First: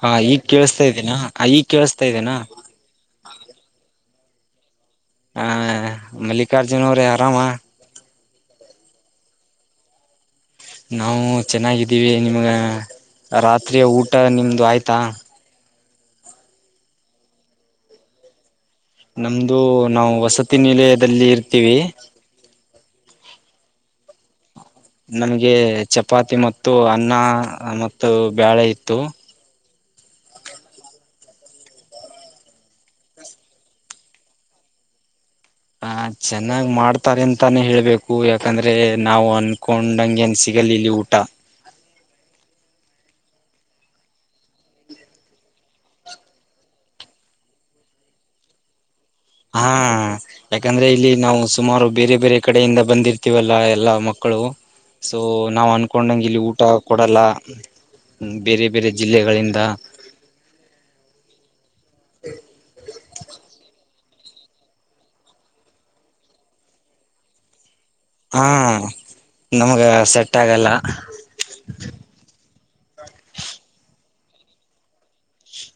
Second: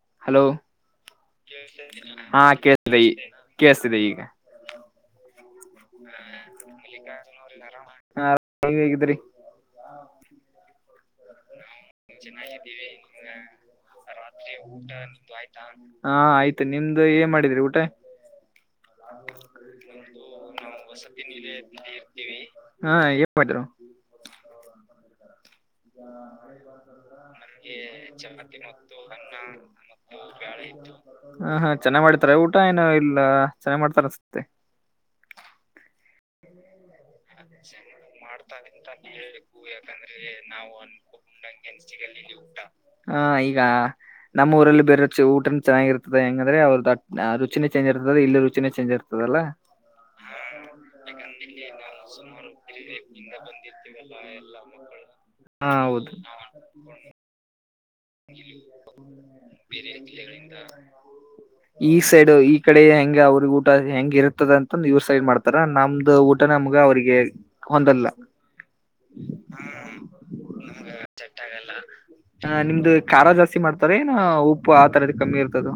ಹಾ ಹಲೋ ಈಗ್ ಕೇಳಸ್ತಾಯಿದೀನಾ ಈಗ ಕೇಳಸ್ತಾಯಿದೇನಾ ಹಾ ಕೇಳಿಸ್ತಿದ್ದೆ ಈಗ. ಹಾ [unintelligible] ನಾವು ಚೆನ್ನಾಗಿದ್ದೀವಿ ನಿಮ್ಗ ರಾತ್ರಿಯ ಊಟ ನಿಮ್ದು ಆಯ್ತಾ. ಹಾ ಆಯ್ತು ನಿಮ್ದು ಏನ್ ಮಾಡಿರೀ ಊಟ. ನಮ್ದು ನಾವು ವಸತಿ ನಿಲಯದಲ್ಲಿ ಇರ್ತೀವಿ. ಹಾ ಏನ್ ಮಾಡಿ. ನನಗೆ. ನನಗೆ ಮತ್ತು ಚಪಾತಿ ಬ್ಯಾಳೆ ಇತ್ತು ಮತ್ತು ಅನ್ನ. ಹಾ ಹಾ ಚೆನ್ನಾಗ್ ಮಾಡ್ತಾರೆ ಊಟ ಏನು ಇಲ್ಲ ಚೆನ್ನಾಗ್ ಮಾಡ್ತಾರ ಅನ್ಸುತ್ತೆ. ಹಾ ಚೆನ್ನಾಗ್ ಮಾಡ್. ತಾರೆ ಅಂತಾನೇ ಹೇಳ್ಬೇಕು ಯಾಕಂದ್ರೆ ನಾವು ಅನ್ಕೊಂಡಂಗಗೆ ಏನ್ ಸಿಗಲಿ ಇಲ್ಲಿ ಊಟ. ಹಾ ಈಗ. ನಮ್ಮ ಊರಲ್ಲಿ ಬೇರೆರು ಊಟನ ಚೆನ್ನಾಗಿರ್ತದೆ ಹೆಂಗಂದ್ರೆ ಅವ್ರದ ರುಚಿನೇ ಚೇಂಜ್ ಇರ್ತದ ಇಲ್ಲಿ ರುಚಿನೇ ಚೇಂಜ್ ಇರ್ತದಲ್ಲ ಹಾ ಯಾಕಂದ್ರೆ ಇಲ್ಲಿ ನಾವು ಸುಮಾರು. ಬೇರೆ ಬೇರೆ ಕಡೆಯಿಂದ ಬಂದಿರ್ತೀವಲ್ಲ ಎಲ್ಲಾ ಮಕ್ಕಳು ಸೊ ನಾವು ಹಾ ಹೌದು ಅನ್ಕೊಂಡಂಗ ಇಲ್ಲಿ ಊಟ. ಕೊಡಲ್ಲ ಬೇರೆ ಬೇರೆ ಜಿಲ್ಲೆಗಳಿಂದ. [unintelligible] [inaudible] ಈ ಸೈಡ್ ಈಕಡೆ ಹೆಂಗ ಅವ್ರಿಗೆ ಊಟ ಹೆಂಗ ಇರ್ತದ ಅಂತಂದು ಇವ್ ಸೈಡ್ ಮಾಡ್ತಾರ ನಮ್ದು ಊಟ. ನಮಗ ಅವರಿಗೆ ಹೊಂದಲ್ಲ. ಹಾ ನಮ್ಗ ಸೆಟ್ ಆಗಲ್ಲ. ನಿಮ್ದು ಖಾರ ಜಾಸ್ತಿ ಮಾಡ್ತಾರೆನು ಉಪ್ಪು ಆ ತರದ ಕಮ್ಮಿ ಇರ್ತದ.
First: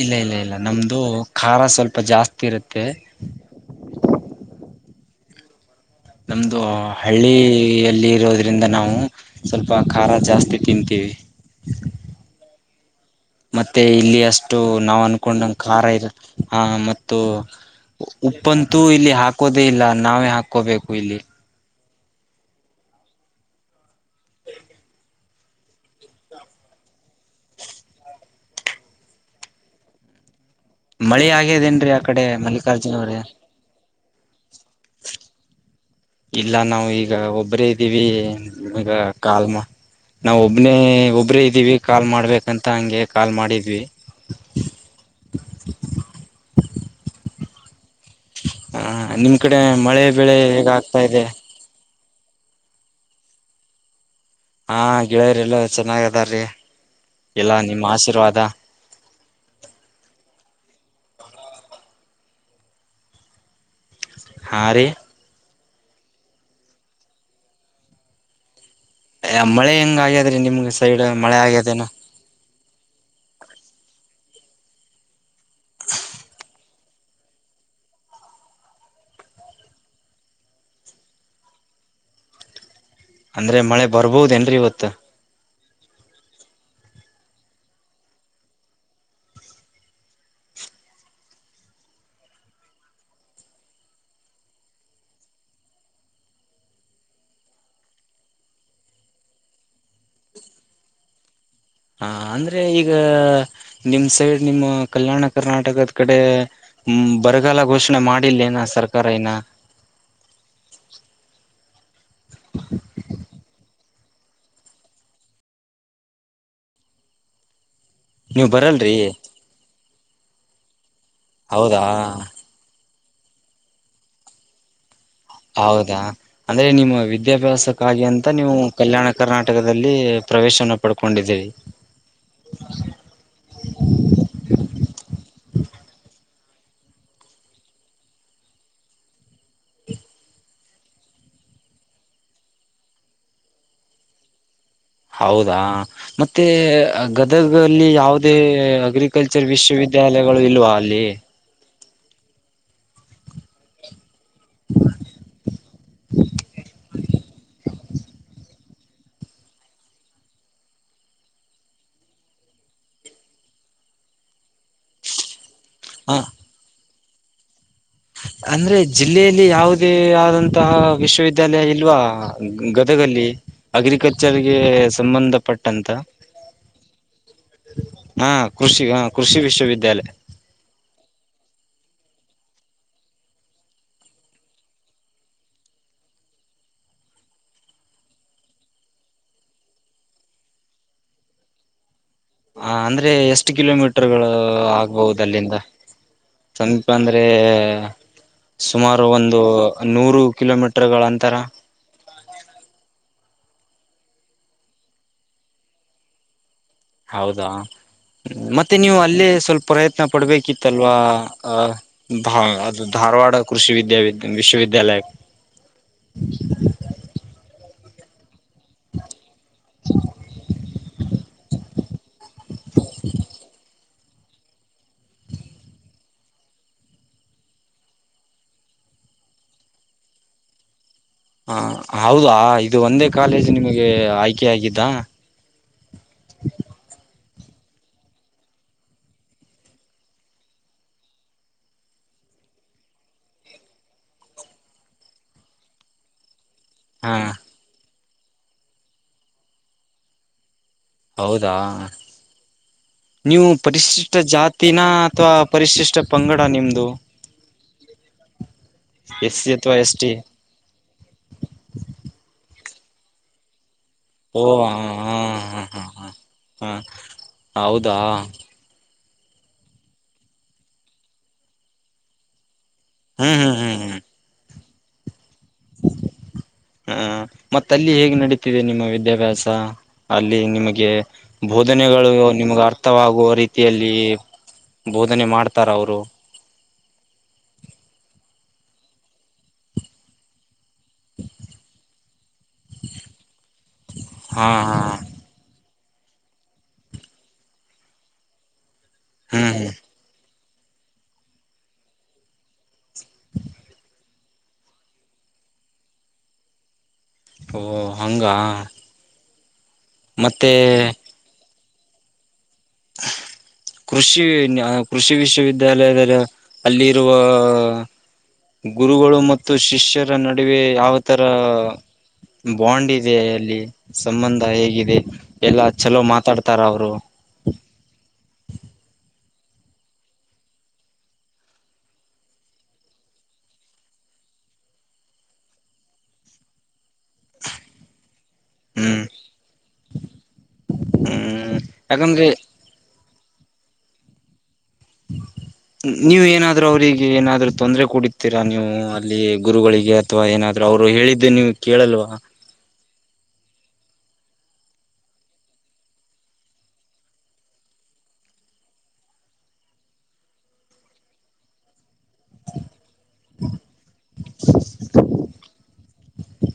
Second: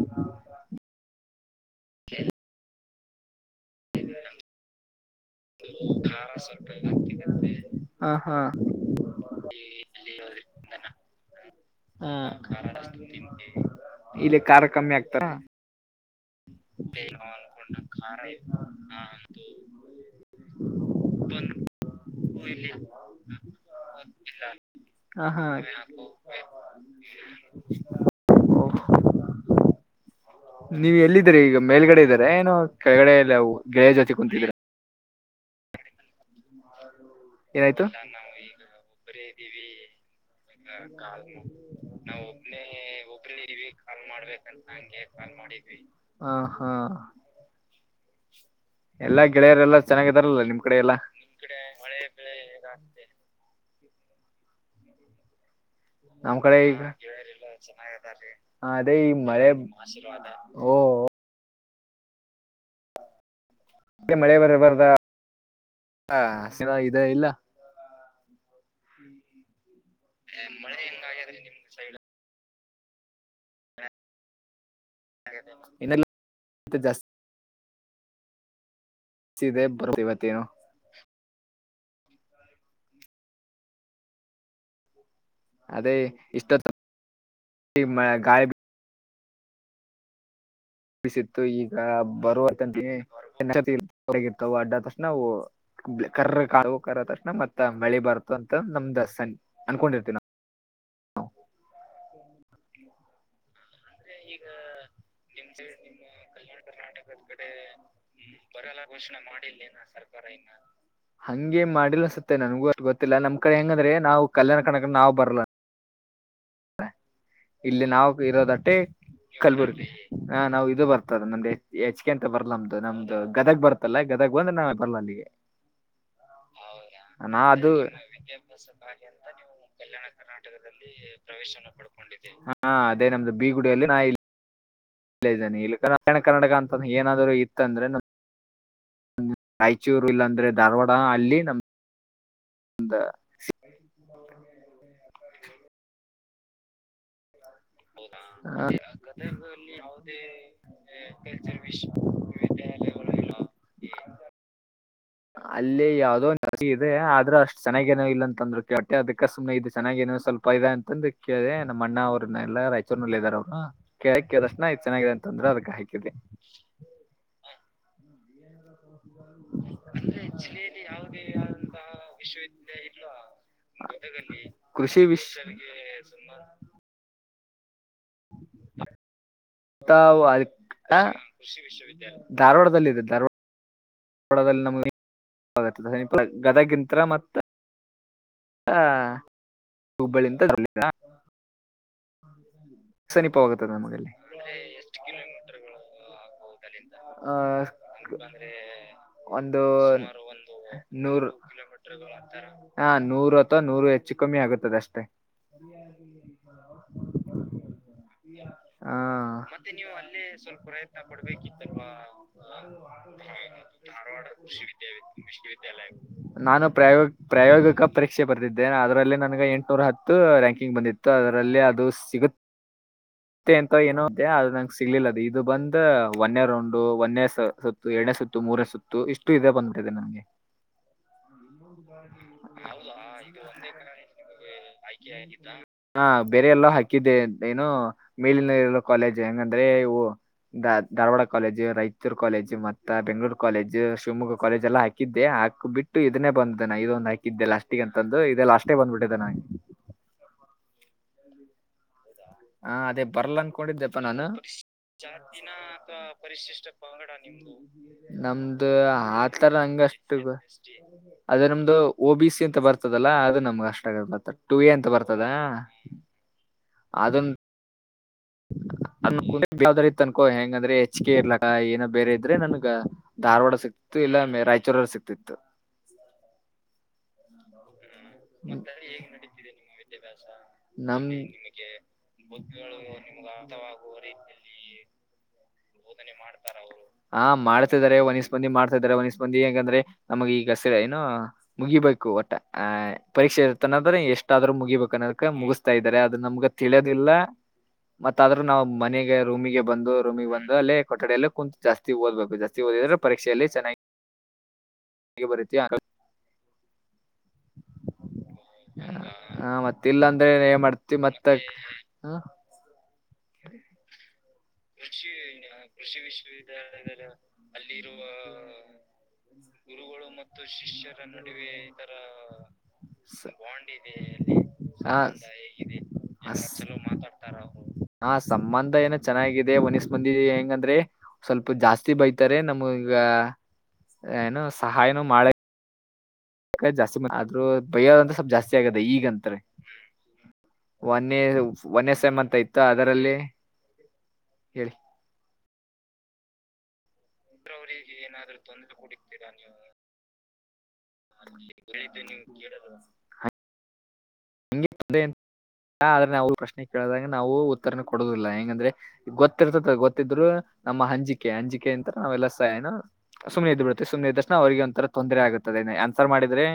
ಇಲ್ಲ ಇಲ್ಲ ಇಲ್ಲ ನಮ್ದು ಖಾರ ಸ್ವಲ್ಪ ಜಾಸ್ತಿ ಇರುತ್ತೆ. [unintelligible] ಹ್ಮ್ ನಮ್ದು ಹಳ್ಳಿಯಲ್ಲಿ ಹಾ ಇರೋದ್ರಿಂದ ನಾವು. ಸ್ವಲ್ಪ ಖಾರ ಜಾಸ್ತಿ ತಿಂತೀವಿ. ಹ್ಮ್ ಮತ್ತೆ ಇಲ್ಲಿ ಅಷ್ಟು ನಾವ್ ಆಗ್ತಾರ ಅನ್ಕೊಂಡಂದ ಖಾರ ಇರುತ್ತೆ. ಹಾ ಮ ಉಪ್ಪಂತೂ ಇಲ್ಲಿ ಹಾಕೋದೇ ಇಲ್ಲ ನಾವೇ ಹಾಕ. ಹಾಕೋಬೇಕು ಇಲ್ಲಿ. [unintelligible] ನೀವ್ ಮಳಿ ಎಲ್ಲಿದ್ದ್ರರಿ ಈಗ ಆಗ್ಯದೇನ್ರೀ ಆ ಮೇಲ್ಗಡೆ ಕಡೆ ಇದ್ದಾರೆ ಏನೋ ಮಲ್ಲಿಕಾರ್ಜುನ ಕೆಳಗಡೆ ಅವ್ರೆ ಎಲ್ಲ ಗೆಳೆಯ ಜೊತೆ ಕುೂಂತಿದೀರ. [unintelligible] ಇಲ್ಲ ನಾವು ಈಗ ಒಬ್ಬರೇ ಏನಾಯ್ತು ಇದ್ದೀವಿ ನಿಮಗ ಕಾಲ್ ನಾವು ಒಬ್ಬರೇ ಒಬರೇ ಇದ್ದೀವಿ ಕಾಲ್ ಮಾಡ್ಬೇಕಂತ ಹಂಗೆ ಕಾಲ್ ಮಾಡಿದ್ವಿ. ಹಾ ಹಾ. ಹ ಎಲ್ಲಾ ನಿಮ್ ಕಡೆ ಗೆಳೆಯರೆಲ್ಲಾ ಮಳೆ ಬೆಳೆ ಚೆನ್ನಾಗಿದಾರಲ್ಲ ನಿಮ್ ಹೇಗಾಗ್ತಾಯಿದೆ. ಕಡೆ ಮಳೆ ಬೆಳೆ. ಹಾ ಗೆಳೆಯರಿ ಎಲ್ಲ ನಮ್ ಚೆನ್ನಾಗ್ದಾರ್ರೀ ಕಡೆ ಎಲ್ಲಾ ನಿಮ್ಮ ಆಶೀರ್ವಾದ. ಹ ಅದೇ ಈ ಮಳೆ ಓ. ಮಳೆ ಹಾ ರೀ ಬರ್ಬಾರ [unintelligible] ಇದೆ ಇಲ್ಲ. ಮಳೆ ಹೆಂಗ ಆಗ್ಯಾದ್ರೀ ನಿಮ್ಗೆ ಸೈಡ್ ಮಳೆ ಆಗ್ಯದೇನ. [unintelligible] ಇನ್ನ ಜಾಸ್ತಿ. [unintelligible] ಬರುತ್ತ ಇವತ್ತೇನು. ಅಂದ್ರೆ ಮಳೆ ಬರ್ಬೋದ ಏನ್ರರಿ ಇವತ್ತು. ಅದೇ ಇಷ್ಟೊ [unintelligible] ಗಾಳಿ ಬಿಸಿತ್ತು ಈಗ ಬರುವಂತಗಿರ್ತ [inaudible] ಅಡ್ಡ ತಕ್ಷಣಾವು. ಕರ್ರ ಕಾಕರ ತಕ್ಷಣ ಮತ್ತ ಬೆಳೆ ಬರ್ತು ಅಂತ ನಮ್ದ ಅನ್ಕೊಂಡಿರ್ತವಿ ನಾವು. ಹಾ ಅಂದ್ರೆ ಈಗ. ನಿಮ್ ಅಂದ್ರೆ ಸೈಡ್ ಈಗ ನಿಮ್ಮ ಕಲ್ಯಾಣ ನಿಮ್ ಸೈಡ್ ಕರ್ನಾಟಕದ ನಿಮ್ಮ ಕಡೆ ಕಲ್ಯಾಣ ನಿಮ್ ಕರ್ನಾಟಕದ ಕಡೆ ಬರಗಾಲ ಘೋಷಣೆ ಮಾಡಿಲ್ಲೇನ ಬರಲ್ಲ ಸರ್. ಘೋಷಣೆ ಮಾಡಿಲ್ಲೇನ್ ಸರ್ಕಾರ ಇನ್ನ ಹಂಗೆ ಮಾಡಿಲ್ಲ ಅನ್ ಸತ್ತೆ ನನ್ಗೂ ಅಟ್ ಗೊತ್ತಿಲ್ಲಾ ನಮ್ಮ ಕಡೆ ಏನಂದ್ರೆ [unintelligible] ನಾವು ಬರಲ್ಲ ಇಲ್ಲಿ ನಾವ ನೀವ್ ಇರೋದಟ್ಟೆ ಬರಲ್ರಿ ಕಲ್ಬುರ್ಗಿ ಹ ನಾವು ಇದು ಬರ್ತವಿ [unintelligible] ಬರ್ದ ನಮ್ದು ಹೌದಾ ಹೆಚ್ ಕೆ ಅಂತ ಬರ್ಲ ನಮ್ದು ನಮ್ದು ಗದಗ್ ಬರ್ತ್ತಲ್ಲ ಗದಗ್ ಬಂದ್ರೆ ನಾವೇ ಬರ್ಲ ಅಲ್ಲಿಗೆ ಹೌದಾ ಅಂದ್ರೆ ನಿಮ್ಮ ನಾ ಅದು ವಿದ್ಯಾಭ್ಯಾಸಕ್ಕಾಗಿ ಅಂತ ನೀವು ವಿದ್ಯಾಭ್ಯಾಸ ಮಾಡಿ ಕಲ್ಯಾಣ ಅಂತ ನೀವು ಕರ್ನಾಟಕದಲ್ಲಿ ಕಲ್ಯಾಣ ಪ್ರವೇಶವನ್ನ ಕರ್ನಾಟಕದಲ್ಲಿ ಪಡ್ಕೊಂಡಿದ್ದೀರಿ ಪ್ರವೇಶವನ್ನು ಪಡ್ಕೊಂಡಿದ್ದೀವಿ ಹಾ ಅದೇ ನಮ್ದು ಬೀಗುಡಿಯಲ್ಲಿ ನಾ ಇ ಇಲ್ಲ ಇದಾನೆ ಇಲ್ಲಿ ಕಲ್ಯಾಣ ಕರ್ನಾಟಕ ಗ ಅಂತ ಏನಾದ್ರು ಇತ್ತ ಅಂದ್ರೆ ಹ್ಮ ರಾಯಚೂರು ಇಲ್ಲಾಂದ್ರೆ ಧಾರವಾಡ ಅಲ್ಲಿ ನಮ [unintelligible] ಹೌದಾ ಮತೇ ಆ ಗದಗ ಅಲ್ಲಿ ಹೌದಾ ಯಾವುದೇ ಅಗ್ರಿಕಲ್ಚರ್ ಗದಗಲ್ಲಿ ಯಾವುದೇ ವಿಶ್ವವಿದ್ಯಾಲಯಗಳು ಇಲ್ವಾ ಅಲ್ಲಿ [unintelligible] ಇಲ್ಲ [unintelligible] ಅಲ್ಲಿ ಯಾವುದೋ ಒಂದು ಇದೆ ಆದ್ರೂ ಅಷ್ಟ್ ಚೆನ್ನಾಗ ನೋ ಇಲ್ಲ ಅಂತ ಅಂದ್ರು ಕೆಟ್ಟೆ ಕ್ಕಾ ಸುಮ್ನೆ ಇದು ಚೆನ್ನಾಗ ಏನೋ ಸ್ವಲ್ಪ ಮೈದಾ ಅಂತಂದ ಕೇಳಿದೆ ನಮ್ಮ ಅಣ್ಣ ಅವ್ರನ್ನ ಎಲ್ಲಾ ರಾಯಚೂರಿನಲ್ಲಿ ಇದಾರ ಅವ್ರು ಕೇಳಕ ತಕ್ಷಣ ಇ ಚೆನ್ನಾಗಿದೆ ಅಂತ ಅಂದ್ರು ಅದಕ್ಕೆ ಹಾಕಿದೆ ಹ ಅಂದ್ರೆ ಜಿಲ್ಲೆಯಲ್ಲಿ ಯಾವುದೇ ಅಂದ್ರೆ ಆದಂತಹ ಜಿಲ್ಲೆಯಲ್ಲಿ ಯಾವುದೇ ವಿಶ್ವವಿದ್ಯಾಲಯ ಆದಂತಹ ಇಲ್ವಾ ವಿಶ್ವವಿದ್ಯಾಲಯ ಇಲ್ಲ ಗದಗಲ್ಲಿ ಅಗ್ರಿಕಲ್ಚರ್ ಗದಗಲ್ಲಿ ಗೆ ಕೃಷಿ ವಿಶ್ ಗೆ ಸಂಬಂಧಪಟ್ಟಂತ ಸುಮಾರು ಹಾ ಕೃಷಿ ಹ ಕೃಷಿ ವಿಶ್ವವಿದ್ಯಾಲಯ ತಾವು ಕೃಷಿ ವಿಶ್ವವಿದ್ಯಾಲಯ ಧಾರವಾಡದಲ್ಲಿದೆ ಧಾರವಾಡ [unintelligible] ಲ್ಲಿ ನಮಗೆ ಗದಗಿಂತ್ರ ಮತ ಹ ಹುಬ್ಬಳ್ಳಿಯಿಂದ [unintelligible] ಹಾ ಅಂದ್ರೆ ಎಷ್ಟು ಸಮೀಪವಾಗುತ್ತದೆ ಕಿಲೋಮೀಟರ್ ನಮಗಲ್ಲಿ ಗಳ ಆಗಬಹುದು ಅಲ್ಲಿಂದ ಸಮೀಪ ಅಂದ್ರೆ ಆ ಸುಮಾರು ಒಂದು ನೂರು ಸುಮಾರು ಒಂದು ಕಿಲೋಮೀಟರ್ ಗಳ ನೂರು ಅಂತರ ಕಿಲೋಮೀಟರ್ಗಳ ಹಾ ನೂರು ಅಥವಾ ನೂರು ಹೆಚ್ಚು ಕಮ್ಮಿ ಆಗುತ್ತದ ಅಷ್ಟೆ [inaudible] ಹೌದಾ ಮತ್ತೆ ಹ ನೀವು ಅಲ್ಲೇ ಸ್ವಲ್ಪ ಮತ್ತೆ ನೀವು ಪ್ರಯತ್ನ ಅಲ್ಲೇ ಸ್ವಲ್ಪ ಪಡ್ಬೇಕಿತ್ತಲ್ವಾ ಪ್ರಯತ್ನ ಅ ಪಡ್ಬೇಕಿತ್ತಲ್ವಾ ಭಾ ಅದು ಧಾರವಾಡ [unintelligible] ಕೃಷಿ ವಿದ್ಯಾವಿ ಧಾರವಾಡ ಕೃಷಿ ವಿದ್ಯಾಲಯ ವಿಶ್ವವಿದ್ಯಾಲಯ ಕೃಷಿ ವಿಶ್ವವಿದ್ಯಾಲಯ ನಾನು ಪ್ರಾಯೋ ಪ್ರಾಯೋಗಿಕ ಪರೀಕ್ಷೆ ಬರ್ದಿದ್ದೇ ಅದರಲ್ಲಿ ನನಗೆ ಎಂಟ್ನೂರ ಹತ್ತು ರಾಂಕಿಂಗ್ ಬಂದಿತ್ತು ಅದರಲ್ಲಿ ಅದು ಸಿಗುತ್ತೆ [inaudible] ಮೆ ಅಂತ ಏನೋ ಅದು ನಂಗೆ ಸಿಗಲ್ಲ ಇದು ಬಂದು ಒಂನೇ ರೌಂಡು ಒಂನೇ ಸುತ್ತು ಎರಡನೇ ಸುತ್ತು ಮೂರನೇ ಸುತ್ತು ಇಷ್ಟು ಇದೆ ಬಂದಬಿಟಿದ ನಂಗೆ ಹಾ ಹೌದಾ ಇದು ಒಂದೇ ಕಾಲೇಜ್ ನಿಮಗೆ ಆಯ್ಕೆ ಆಗಿದ್ದಾ ಬೇಕಿತ್ತಾ ಹಾ ಬೇರೆ ಎಲ್ಲಾ ಹಾಕಿದ್ದೆ ಅಂತೆ ಏನೂ ಮೇಲಿನಲ್ಲಿರುವ ಕಾಲೇಜ್ ಹೆಂಗಂದ್ರೆ ಇವು ದ ಧಾರವಾಡ ಕಾಲೇಜು ರೈಚುರ್ ಕಾಲೇಜು, ಮತ್ತ ಬೆಂಗಳೂರು ಕಾಲೇಜು, ಶಿವಮೊಗ್ಗ ಕಾಲೇಜ್, ಎಲ್ಲಾ ಹಾ ದ್ದೆ ಹಾಕ್ ಬಿಟ್ಟು ಇದನ್ನೇ ಬಂದಿದೆ ಅಣ್ಣಾ ಇದೊಂದು ಹಾ ಹಾಕಿದ್ದೆಲ್ಲ ಲಾಷ್ಟಿಗೆ ಅಂತಂದು ಇದೆಲ್ಲ ಲಾಷ್ಟೇ ಬಂದ್ಬಿಟ್ಟಿದೆೆ ಅಣ್ಣಾ ಹೌದಾ ಹಾ ಅದೇ ಬರ್ಲ ನೀವು ಅನ್ಕೊಂಡಿದ್ದಪ್ಪಾ ಪರಿಶಿಷ್ಟ ನಾನು ಜಾತಿನ ಅಥವಾ ಜಾತಿನ ಪರಿಶಿಷ್ಟ ಅಥವಾ ಪಂಗಡ ಪರಿಶಿಷ್ಟ ನಿಮ್ದು ಪಂಗಡ ನಿಮ್ದು ನಮ್ದು ಎಸ್ ಸಿ ಆತರ ಅಥವಾ ಎಸ್ ಟಿ ಹಂಗಷ್ಟು [unintelligible] ಅದೇ ನಮ್ದು ಓ ಬಿ ಸಿ ಅಂತ ಬರ್ತದಲ್ಲಾ ಅದು ನಮ್ಗ್ ಅಷ್ಟ ಆಗ ಓ ಟು ಎ ಹ ಅಂತ ಬರ್ತದ. ಹ ಹ [unintelligible] ಹ. ಹ [unintelligible] ಆದು. [unintelligible] ಹೌದಾ? [unintelligible] ಅನ ಯಾವದರ ಇತ್ತ ಅನ್ಕೋ ಹೆಂಗಂದ್ರೆ ಹೆಚ್ ಕೆ ಇರ್ಲಕ್ಕ ಏನ ಬೇರೆ ಇದರೆ ನನಗ [unintelligible] ಹ್ಮ್ ಧಾರವಾಡ ಹ್ಮ್ ಹ್ಮ್ ಹ್ಮ್ ಸಿಕ್ತಿತ್ತು ಇಲ್ಲ ಮೇ ರಾಯಚೂರಲ್ಲಿ ಸಿಕ್ತಿತ್ತು. [unintelligible] ಹ ಮತ್ತ ಅಲ್ಲಿ ಹೇಗೆ? [unintelligible] ನಡಿತಿದೆ ನಿಮ್ಮ ವಿದ್ಯಾಅಭ್ಯಾಸ ಅಲ್ಲಿ ನಿಮಗೆ ನಮ ಬೋಧನೆಗಳು ನಿಮಗ ಅರ್ಥವಾಗುವ ರೀತಿ [unintelligible] ಅರ್ಥವಾಗುವ ರೀತಿಯಲ್ಲಿ ಮಾಡ್ತಾರ ಅವರು ಬೋಧನೆ ಮಾಡ್ತಾರ ಅವರು. [inaudible] [unintelligible] ಹಾ ಮಾಡ್ತಿದಾರೆ ಒಂದ್ ಇಸ್ಟ ಮಂದಿ ಮಾಡ್ತಿದಾರೆ ಒಂದಿಸ್ ಮಂದಿ ಹೇಗ್ ಅಂದರೆ ನಮಗ ಈಗ ಗಸರ ಏನು? [inaudible] [unintelligible] ಮುಗಿಬೇಕು ಒಟ್ಟ ಆ [unintelligible] ಪರೀಕ್ಷೆ ಇರ್ತನಂದ್ರೆ ಎಷ್ಟ ಹಾ ಆದ್ರು ಹಾ ಮುಗಿಬೇಕ ಅನ್ನೋದಕ ಮುಗಿಸ್ತಾ ಇದ್ದಾರೆ ಅದು ನಮಗ ತಿಳಿಯೋದಿಲ್ಲ. [unintelligible] ಮತ್ತ ಆದ್ರೂ ನಾವು ಮನೆಗೆ ಹ್ಮ್ ರೂಮಿಗೆ ಬಂದು ರೂಮಿಗೆ ಬಂದು ಅಲ್ಲೇ ಕೊಠಡಿಯಲ್ಲೇ [unintelligible] ಕುತ್ತ ಜಾಸ್ತಿ ಓದಬೇಕ ಜಾಸ್ತಿ ಓದಿದ್ರೆ ಪರೀಕ್ಷೆಯಲ್ಲಿ ಚೆನ್ನಾಗಿ ಬರೀತಿಯಾ? [inaudible] [unintelligible] ಓ ಹಂಗಾ? [unintelligible] ಅ ಮತ್ತ ಇಲ್ಲ ಅಂದ್ರೆ ಏ ಮಾಡ್ತಿ ಮತ್ತ ಹ [unintelligible] [inaudible] ಕೃಷಿ ನಾ ಕೃಷಿ ವಿಶ್ವವಿದ್ಯಾಲಯದಲ್ಲಿ ಅದರ ಅಲ್ಲಿ ಇರುವ [unintelligible] ಹ [unintelligible] ಗುರುಗಳು ಮತ್ತು ಶಿಷ್ಯರ ನಡುವೆ ಯಾವ ತರ ಬಾಂಡಿಂಗ್. [unintelligible] ಜೈ ಎಲ್ಲಿ ಸಂಬಂಧ ಹೇಗಿದೆ ಹ ಎಲ್ಲಾ ಚಲೋ ಮಾತಾಡ್ತಾರ ಅವರು. [unintelligible] ಹಾ ಸಂಬಂಧ ಏನ ಚೆನ್ನಾಗಿದೆ ಓನ್ ಇಸ ಮಂದಿ ಹೆಂಗಂದ್ರೆ? [unintelligible] ಸ್ವಲ್ಪ ಜಾಸ್ತಿ ಬೈತಾರೆ ನಮಗ ಏನೋ ಸಹಾಯನೂ ಮಾಡ [unintelligible] ನನ್ನ ಕಡೆ ಜಾಸ್ತಿ ಬಂದವ ಆದ್ರೂ ಭಯ ಅಂತ ಸ್ವಲ್ಪ್ ಜಾಸ್ತಿ ಆಗದ ಹ್ಮ್ ಈಗಂತ್ರ. [unintelligible] ಒನ್ನೇ ಹ್ಮ್ ಒನ್ನೇ ಸೇಮ್ ಯಾಕಂದ್ರೆ ಅಂತ ಇತ್ತ ಅದರಲ್ಲಿ ಹೇಳಿ. [unintelligible] ನೀವು ಏನಾದ್ರು ಅವರಿಗ್. [unintelligible] ಏನಾದ್ರೂ ತೊಂದರೆ ಅವರಿಗೆ ಏನಾದ್ರು ಕೊಡತೀರಾ ನೀವು ತೊಂದರೆ ಅಲ್ಲಿ ಕೊಡುತ್ತೀರಾ ನೀವು ಗುರುಗಳಿಗೆ ಅಥವಾ ಏನಾದ [unintelligible] ಅವರು ಹೇಳಿದ್ದೆ ನೀವು ಕೇಳಲ್ವಾ? [unintelligible] ಕೇಳಿ ಬಾಸ್. [unintelligible] ಹಗೆ ಆದ್ರ ನಾವು ಪ್ರಶ್ನೆ ಕೇಳಿದಾಗ ನಾವು ಉತ್ತರನ ಕೊಡುನವುದಿಲ್ಲ ಹೆಂಗಂದ್ರೆ. [unintelligible] ಗೊತ್ತಿರ್ತದ ಗೊತ್ತಿದ್ರು ನಮ್ಮ ಹಂಜಿಕೆ ಅಂಜಿಕೆ ಅಂತ ನಾವ್ ಎಲ್ಲಾ ಸಾಯೋನು? [unintelligible] [inaudible] ಸುಮ್ಮನೆ ಇದ್ದ ಬಿಡುತ್ತೆವೆ ಸುಮ್ಮನ ಇದ್ದಷ್ಟ. [unintelligible] [inaudible] ಅವ್ರರಿಗೆ ಒಂಥರ ತೊಂದರೆ ಆಗುತ್ತದೆ ಆನ್ಸರ್ ಮಾಡಿದ್ರೆ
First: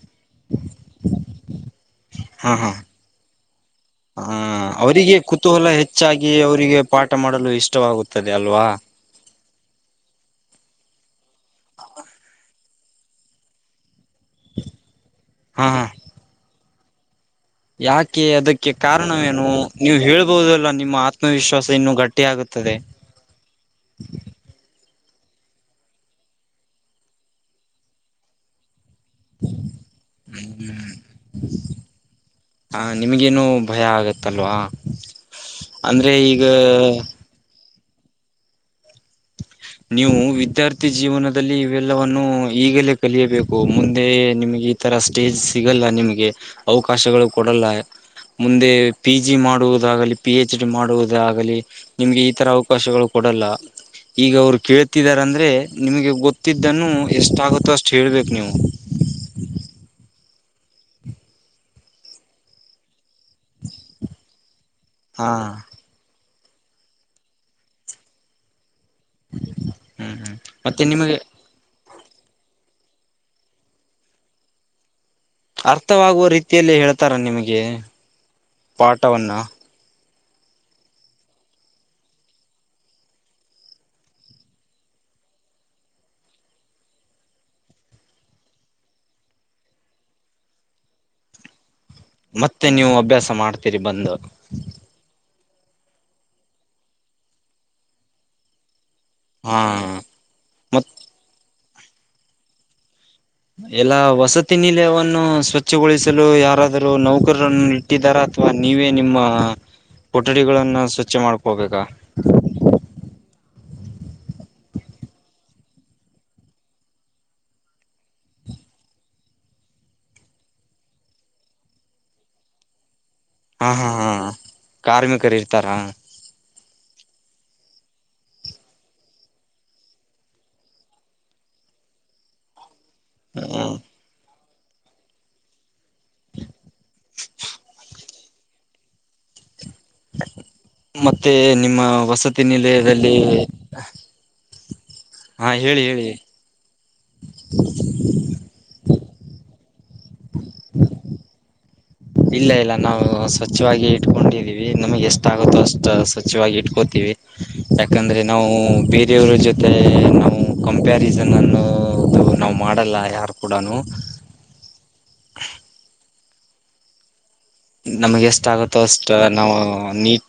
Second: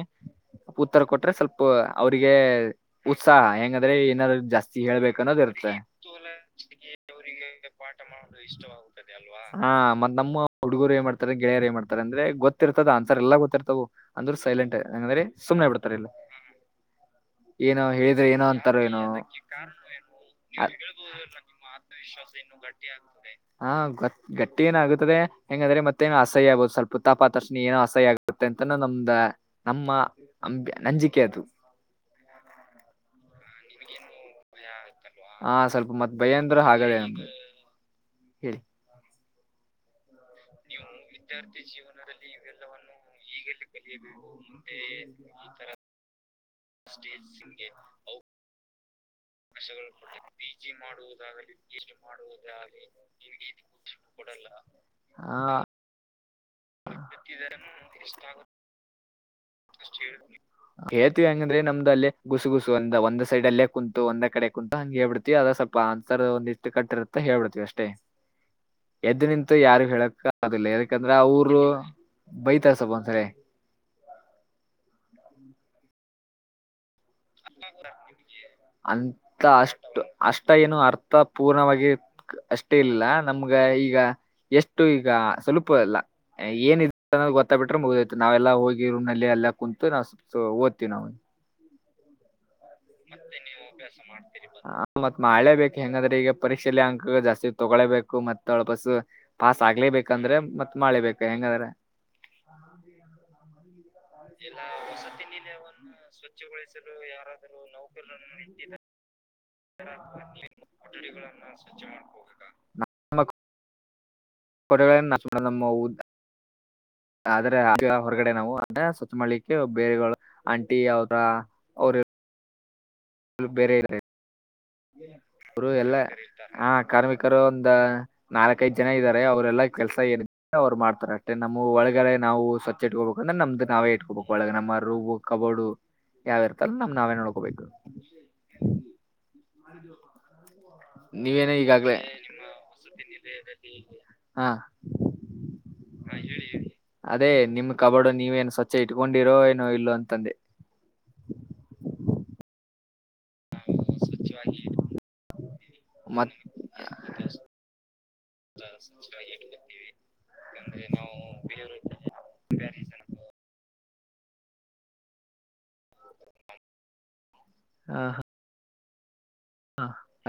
ಉತ್ತರ ಕೊಟ್ರೆ ಸ್ವಲ್ಪ ಅವ್ರಿಗೆ, ಹಾ [unintelligible] ಹಾ ಉತ್ಸಾಹ ಹೆಂಗಂದ್ರೆ ಹ ಏನಾದರೂ ಜಾಸ್ತಿ ಅವರಿಗೆ ಹೇಳ್ಬೇಕ ಅನ್ನೋದ್ ಇರ್ತ್ತ. ಕುತೂಹಲ ಹೆಚ್ಚಾಗಿ [inaudible] ಅವರಿಗೆ ಪಾಠ ಮಾಡಲು [unintelligible] ಇಷ್ಟವಾಗುತ್ತದೆ ಅಲ್ವಾ? [unintelligible] [inaudible] ಸರಿ ಅಲ್ಲಾ ಹಾ ಮತ್ತ ನಮ್ಮ ಹುಡುಗರು ಏನ್ ಮಾಡ್ತಾರೆ ಗೆಳೆಯರಿಗ ಏನ್ ಮಾಡ್ತಾರೆ ಅಂದ್ರೆ ಗೊತ್ತ. [unintelligible] ಗೊತ್ತ ಇರ್ತದ ಅನ್ಸಾರ್ ಎಲ್ಲಾ ಗೊತ್ತಿರ್ತವು ಅಂದರೂ ಸೈಲೆಂಟ್ ಹಂಗಂದ್ರೆ ಸುಮನೆ ಹಾ ಹಾ ಬಿಡ್ತಾರೆ ಎಲ್ಲಾ? [unintelligible] ಏನೋ ಯಾಕೆ ಹೇಳಿದ್ರೆ ಏನೋ ಅದಕ್ಕೆ ಅಂತಾರ ಏನೋ ಕಾರಣವೇನು ನೀವು ನಿಮ್ಮ ಹೇಳ್ಬಹುದಲ್ಲ ನಿಮ್ಮ ಆತ್ಮವಿಶ್ವಾಸ ಇನ್ನು ಗಟ್ಟಿ ಆತ್ಮವಿಶ್ವಾಸ [inaudible] [unintelligible] ಆಗುತ್ತದೆ ಗಂಟಿ ಗಣಪತಿ ಹಾ ಗೊತ್ತ. [unintelligible] ಗಟ್ಟಿ ಏನ ಅಗದರೆ ಹೆಂಗಂದ್ರೆ ಮತ್ತೇನು ಅಸಅಯ್ಯ ಆಗಬಹುದು ಸ್ವಲ್ಪ ತಪ್ಪ ಆದ ತಕ್ಷಣ ಏನೋ ಅಸಅಯ್ಯ ಆಗುತ್ತೆ ಅಂತನ ನಮ್ದ. [inaudible] [unintelligible] ನಮ್ಮ ಅಂಬಿ ನಂಜಿಕೆ ಅದು. [unintelligible] ಹಾ ನಿಮಗ ಏನು ಭಯ ಆಗತ್ತೆ. [unintelligible] ಯಾ ಹಾ ಸ್ವಲ್ಪ ಮತ್ತ ಭಯ ಈಗ ಅಂದ್ರ ಹಾಗಗೆಳೇ ಅಂದ ಹೇಳಿ. [inaudible] [unintelligible] ನೀವು? [unintelligible] ವಿದ್ಯಾರ್ಥಿ ಜೀವನದಲ್ಲಿ ಇವೆಲ್ಲವನ್ನು ಈಗಲೇ ಕಲಿಯಬೇಕು ಮುಂದೆ ನಿಮಗೆ. [unintelligible] ಈ ತರ ಸ್ಟೇಜ್ ಸಿಗಲ್ಲ ನಿಮಗೆ ಅವಕಾಶಗಳು ಕೊಡಲ್ಲಾ ಮುಂದೆ [unintelligible] ಪಿ ಜಿ ಮಾಡುವುದಾಗಲಿ ಪಿ ಹೆಚ್ ಡಿ ಮಾಡುವುದಾಗಲಿ ನಿಮ್ಗೆ ಈ ತರ ಅವಕಾಶಗಳು ಕೊಡಲ್ಲ. ಈಗ ಅವರು ಕೇಳ್ತಿದಾರೆ ಹಾ ಅಂದ್ರೆ ನಿಮಗೆ ಗೊತ್ತಿದ್ದನ್ನು ಎಷ್ಟು ಆಗುತ್ತೋ ಅಷ್ಟು ಹೇಳ್ಬೇಕು ನೀವು. ಕೇತು ಹೆಂಗಂದ್ರೆ ನಮ್ದು ಅಲ್ಲೇ ಗುಸುಗುಸು ಅಂದ ಒಂದೇ ಸೈಡ್ ಅಲ್ಲೇ ಕುಂತು ಒಂದೇ ಕಡೆ ಕುಂತ ಹಂಗೆ ಹಾ ಹೇಳ್ಬಿಡ್ತಿವಿ ಅದ ಸ್ವಲ್ಪ ಅಂತರ ಒಂದಿಷ್ಟು ಕಟ್ಟಿರತ್ತೆ ಹೇಳ್ಬಿಡ್ತಿವಿ ಅಷ್ಟೇ. ಎದ್ದು ನಿಂತು ಯಾರಿಗೂ ಹ್ಮ್ ಹೇಳಕ್ಕ ಹ್ಮ್ ಆಗದಿಲ್ಲ ಮತ್ತೆ ನಿಮಗೆ ಯಾಕಂದ್ರೆ ಅವರು ಬೈತಸಬ ಅಂತಾರೆ. ಅರ್ಥವಾಗುವ ರೀತಿಯಲ್ಲಿ ಹೇಳ್ತಾರ ನಿಮಗೆ ಪಾಠವನ್ನ. ಅಂತ ಅಷ್ಟ ಏನು ಅರ್ಥ ಪೂರ್ಣವಾಗಿ ಅಷ್ಟೇ ಇಲ್ಲ ನಮ್ಗ ಈಗ ಎಷ್ಟು ಈಗ ಸುಲುಪ ಇಲ್ಲ. ಏನ್ ಅದು ಗೊತ್ತ ಬಿಟ್ರೆ ಮುಗಿದಿಯತು ನಾವೆಲ್ಲ ಹೋಗಿ ರೂಮ್ ನಲ್ಲಿ ಎಲ್ಲಾ ಕುಂತು ನಾವು ಸೊ ಓದ್ತೀವಿ ನಾವು. ಮತ್ತೆ ನೀವು ಅಭ್ಯಾಸ ಮಾಡ್ತೀರಿ ಬಂದು. ಹ ಮತ್ ಮಾಡ್ಲೇಬೇಕು ಹೆಂಗಾದ್ರೆ ಈಗ ಪರೀಕ್ಷೆಯಲ್ಲಿ ಅಂಕು ಜಾಸ್ತಿ ತೊಗೊಳೇಬೇಕು ಮತ್ತ ಒಪಸೂ. ಹಾ ಪಾಸ್ ಆಗ್ಲೇಬೇಕಂದ್ರೆ ಮತ್ತ್ ಮತ್ ಮಾಡಲೇಬೇಕು ಹೆಂಗದ್ರೆ. ಎಲ್ಲಾ ವಸತಿ ನಿಲಯವನ್ನು ನಿಲಯವನ್ನು ಸ್ವಚ್ಛಗೊಳಿಸಲು ಯಾರಾದರೂ ಸ್ವಚ್ಛಗೊಳಿಸಲು ಯಾರಾದರೂ ನೌಕರನ್ನು ಇ ಟ್ಟಿದಾರ ನೌಕರರನ್ನು ಅಥವಾ ನೀವೇ ನಿಮ್ಮ ಇಟ್ಟಿದ್ದಾರೆ ಕೊಠಡಿಗಳನ್ನ ಸ್ವಚ್ಛ ಮಾಡ್ಕೋಬೇಕ. ನ [unintelligible] ಕೊಟಡೆಗಳನ್ನ ನಾ ನಮ್ಮ ಆದ್ರೆ ಹೊರಗಡೆ ನಾವು ಅಂದ ಸ್ವಚ್ ಮಾಡ್ಲಿಕ್ಕೆ ಬೇರೆ ಆಂಟಿ ಅವ್ರ ಅವರು ಇ ಹಾ ಹಾ ಹಾ ಕಾರ್ಮಿಕರು ಅವರು ಇರ್ತಾರಾ ಎಲ್ಲಾ ಹಾ ಕಾರ್ಮಿಕರು ಒಂದಾ ನಾಲ್ಕೈದ್ ಜನ ಇದ್ದಾರೆ ಅವರೆಲ್ಲ ಕೆಲಸ ಇರುತ್ತೆ ಅವರು ಮಾಡ್ತಾರೆ ಅಷ್ಟೆ ನಮ್ಮ ಒಳಗಡೆ ನಾವು ಸ್ವಾ ಟ್ಕೋಬೇಕು ನಮ್ದು ನಾವೇ ಇಟ್ಕೊಬೇಕು. ಒಳಗ ನಮ್ಮ ರೂಮೂ ಕಬೋಡು ಯಾವ ಇರ್ತಲ್ಲ ನಮ್ ನಾವೇ ನೋಡ್ಕೋಬೇಕು. ಅದು ಮತ್ತೆ ನಿಮ್ಮ ವಸತಿ ನಿಲಯದಲ್ಲಿ [unintelligible] ಹಾ ಹೇಳಿ ಹೇಳಿ ಅದೇ ನಿಮ್ ಕಬೊಡು ನೀವೇನು ಸ್ವಚ್ಛ ಇಟ್ಕೊಂಡಿರೋ ಏನೋ ಇಲ್ಲೋ ಅಂತಂದೆ. ಇಲ್ಲ ಇಲ್ಲ ನಾವು ಸ್ವಚ್ಛವಾಗಿ ಇಟ್ಕೊಂಡಿದ್ದೀವಿ ನಮ್ಗೆ ಎಷ್ಟು ಆಗುತ್ತೋ ಅಷ್ಟು ಸ್ವಚ್ ಮತ್ ಚವಾಗಿ ಇಟ್ಕೋತೀವಿ ಯಾಕಂದ್ರೆ ನಾವು ಬೇರೆಯವರ ಜೊತೆ ನಾವು ಕಂಪ್ಯಾರಿಸನ್ ಅನ್ನು ನಾವು ಮಾಡಲ್ಲ ಯಾರು ಕೂಡನೂ ನಮ್ಗೆ ಎಷ್ಟು ಆಗುತ್ತೋ ಅಷ್ಟು ನಾವು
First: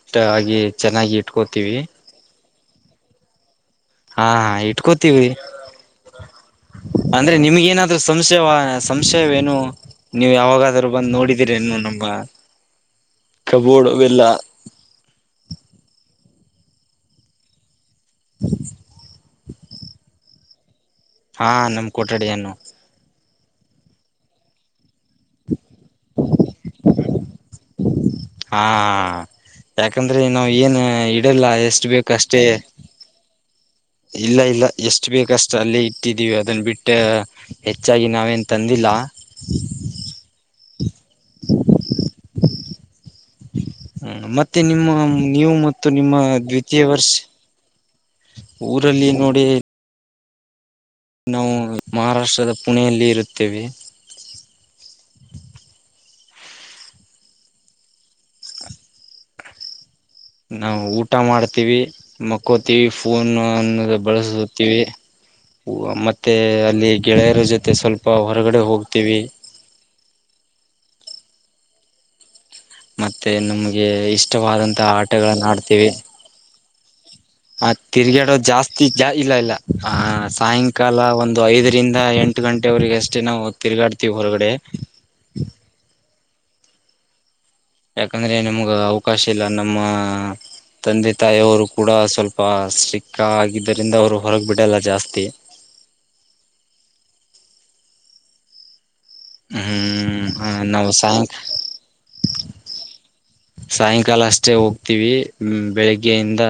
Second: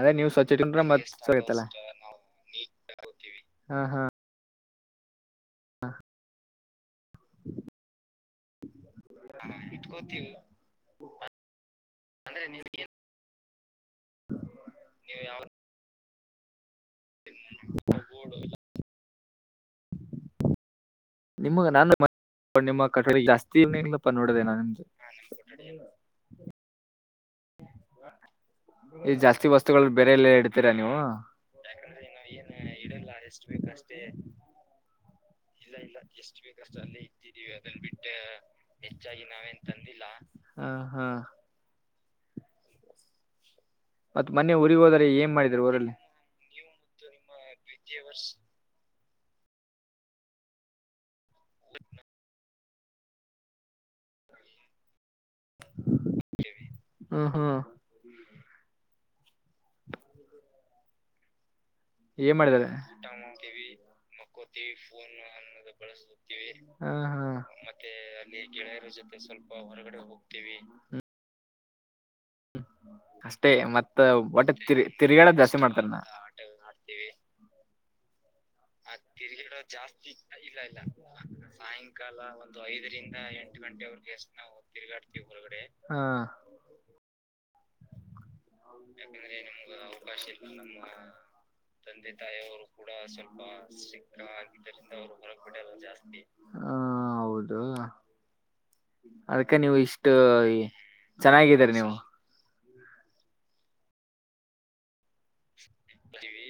ಅದೇ ನೀವು ಸ್ವಚ್ಛ ಆಗಿ ಇಟ್ಕೊಂಡ್ರೆ ಚೆನ್ನಾಗಿ ಇಟ್ಕೋತೀವಿ. ಹಾಕತ್ತಿವಿ ಹಾ ಹಾ ಹಾ ಹಾ ಇಟ್ಕೋತಿವಿ. ಅಂದ್ರೆ ನಿಮಗೆ ಏನಾದ್ರು ಸಂಶಯವ ಸಂಶಯವೇನು. ನೀವು ಯಾವಾಗಾದ್ರೂ ಬಂದು ನೋಡಿದೀರೇನ್ನೋ ನಮ್ಮ ಕಬೋಡೆಲ್ಲ. ನೀವು ಯಾವ ಡ ಹಾ ನಿಮ ನಮ್ ನಾನು ಕೊಠಡಿಯನ್ನು ಮತ್ತ್ ನಿಮ್ಮ ಕ ಜಾಸ್ತಿ [unintelligible] ನೋಡದೇ ನಾನು ಹಾ ಈ ಜಾಸ್ತಿ ವಸ್ತುಗಳು ಬೇರೆ ಯಾಕಂದ್ರೆ ಎಲ್ಲ ಇನ್ನು ಇಡ್ತೀರಾ ಏನ್ ನೀವು ಇಡಲ್ಲ ಎಷ್ಟು ಬೇಕು ಅಷ್ಟೇ. ಹ ಎಷ್ಟು ಬೇಕು ಅಷ್ಟೇ ಇಲ್ಲ ಇಲ್ಲ ಎಷ್ಟು ಬೇಕಷ್ಟು ಅಲ್ಲೇ ಇಟ್ಟಿದ್ದೀವಿ ಅದನ್ನ ಬಿಟ್ಟು ಹೆಚ್ಚಾಗಿ ನಾವೇನು ತಂದಿಲ್ಲ. ಇಲ್ಲ ಹಾ ಹಾ ಮತ್ ಹ್ಮ ಮೊನ್ನೆ ಮತ್ತೆ ಊರಿಗೆ ನಿಮ್ಮ ಹೋದರೆ ಏನ್ ನೀವು ಮಾಡಿದ್ರ ಮತ್ತು ಊರಲ್ಲಿ ನಿಮ್ಮ ದ್ವಿತೀಯ ವರ್ಷ. ಊರಲ್ಲಿ ನೋಡಿ. ನಾವು ಮಹಾರಾಷ್ಟ್ರದ ಪುಣೆಯಲ್ಲಿ ಇರುತ್ತೇವೆ. ಹ್ಮ್ ಹ್ಮ್ [inaudible] ನಾವು ಊಟ ಮಾಡ್ತೀವಿ. ಏನ್ ಮಾಡಿದಾರೆ ಮಕ್ಕೋತೀವಿ ಫೋನೇ ಬಳಸತೀವಿ ಮತ್ತೆ. ಮತ್ತ ಹ ಅಲ್ಲಿ ಹಾ ಗೆಳೆಯರ ಜೊತೆ ಸ್ವಲ್ಪ ಹೊರಗಡೆ ಹೋಗ್ತೀವಿ. ಹೊರಗಡೆ ಹೋಗ್ತೇವಿ. ಮತ್ತೆ ಅಷ್ಟೇ ನಮ್ಗೆ ಮತ್ತ ಇಷ್ಟವಾದಂತಹ ಆಟಗಳನ್ನ ಆಡ್ತೀವಿ. ಮಾಡ್ತೀವಿ. ಆ ತಿರ್ಗೇಟ ಜಾಸ್ತಿ. ಇಲ್ಲ ಇಲ್ಲ ಆ ಸಾಯಂಕಾಲ ಒಂದು ಐದರಿಂದ ಎಂಟು ಗಂಟೆವರೆಗ ಅಷ್ಟೇ ನಾವು ತಿರುಗಾಡ್ತೀವಿ ಹಾ ಯಾಕಂದ್ರೆ ನಿಮ್ಗ ಅವಕಾಶ ಇಲ್ಲ ನಮ್ಮ ತಂದೆ ತಾಯಿಯವರು ಕೂಡ ಸ್ವಲ್ಪ ಸ್ಟ್ರಿಕ್ಟ್. ಆಗಿದ್ದರಿಂದ ಅವರು ಹೊರಗೆ ಬಿಡಲ್ಲ ಜಾಸ್ತಿ. ಹಾ ಹೌದುಹೌದು. ಅದಕ್ಕೆ ನೀವು ಇಷ್ಟು ಹ್ಮ್ ನಾವು ಸಾಯಂ ಚೆನ್ನಾಗಿದರ ನೀವು. ಸಾಯಂಕಾಲ ಅಷ್ಟೇ ಹೋಗ್ತೀವಿ ಹ್ಮ್ ಬೆಳಿಗ್ಗೆಯಿಂದ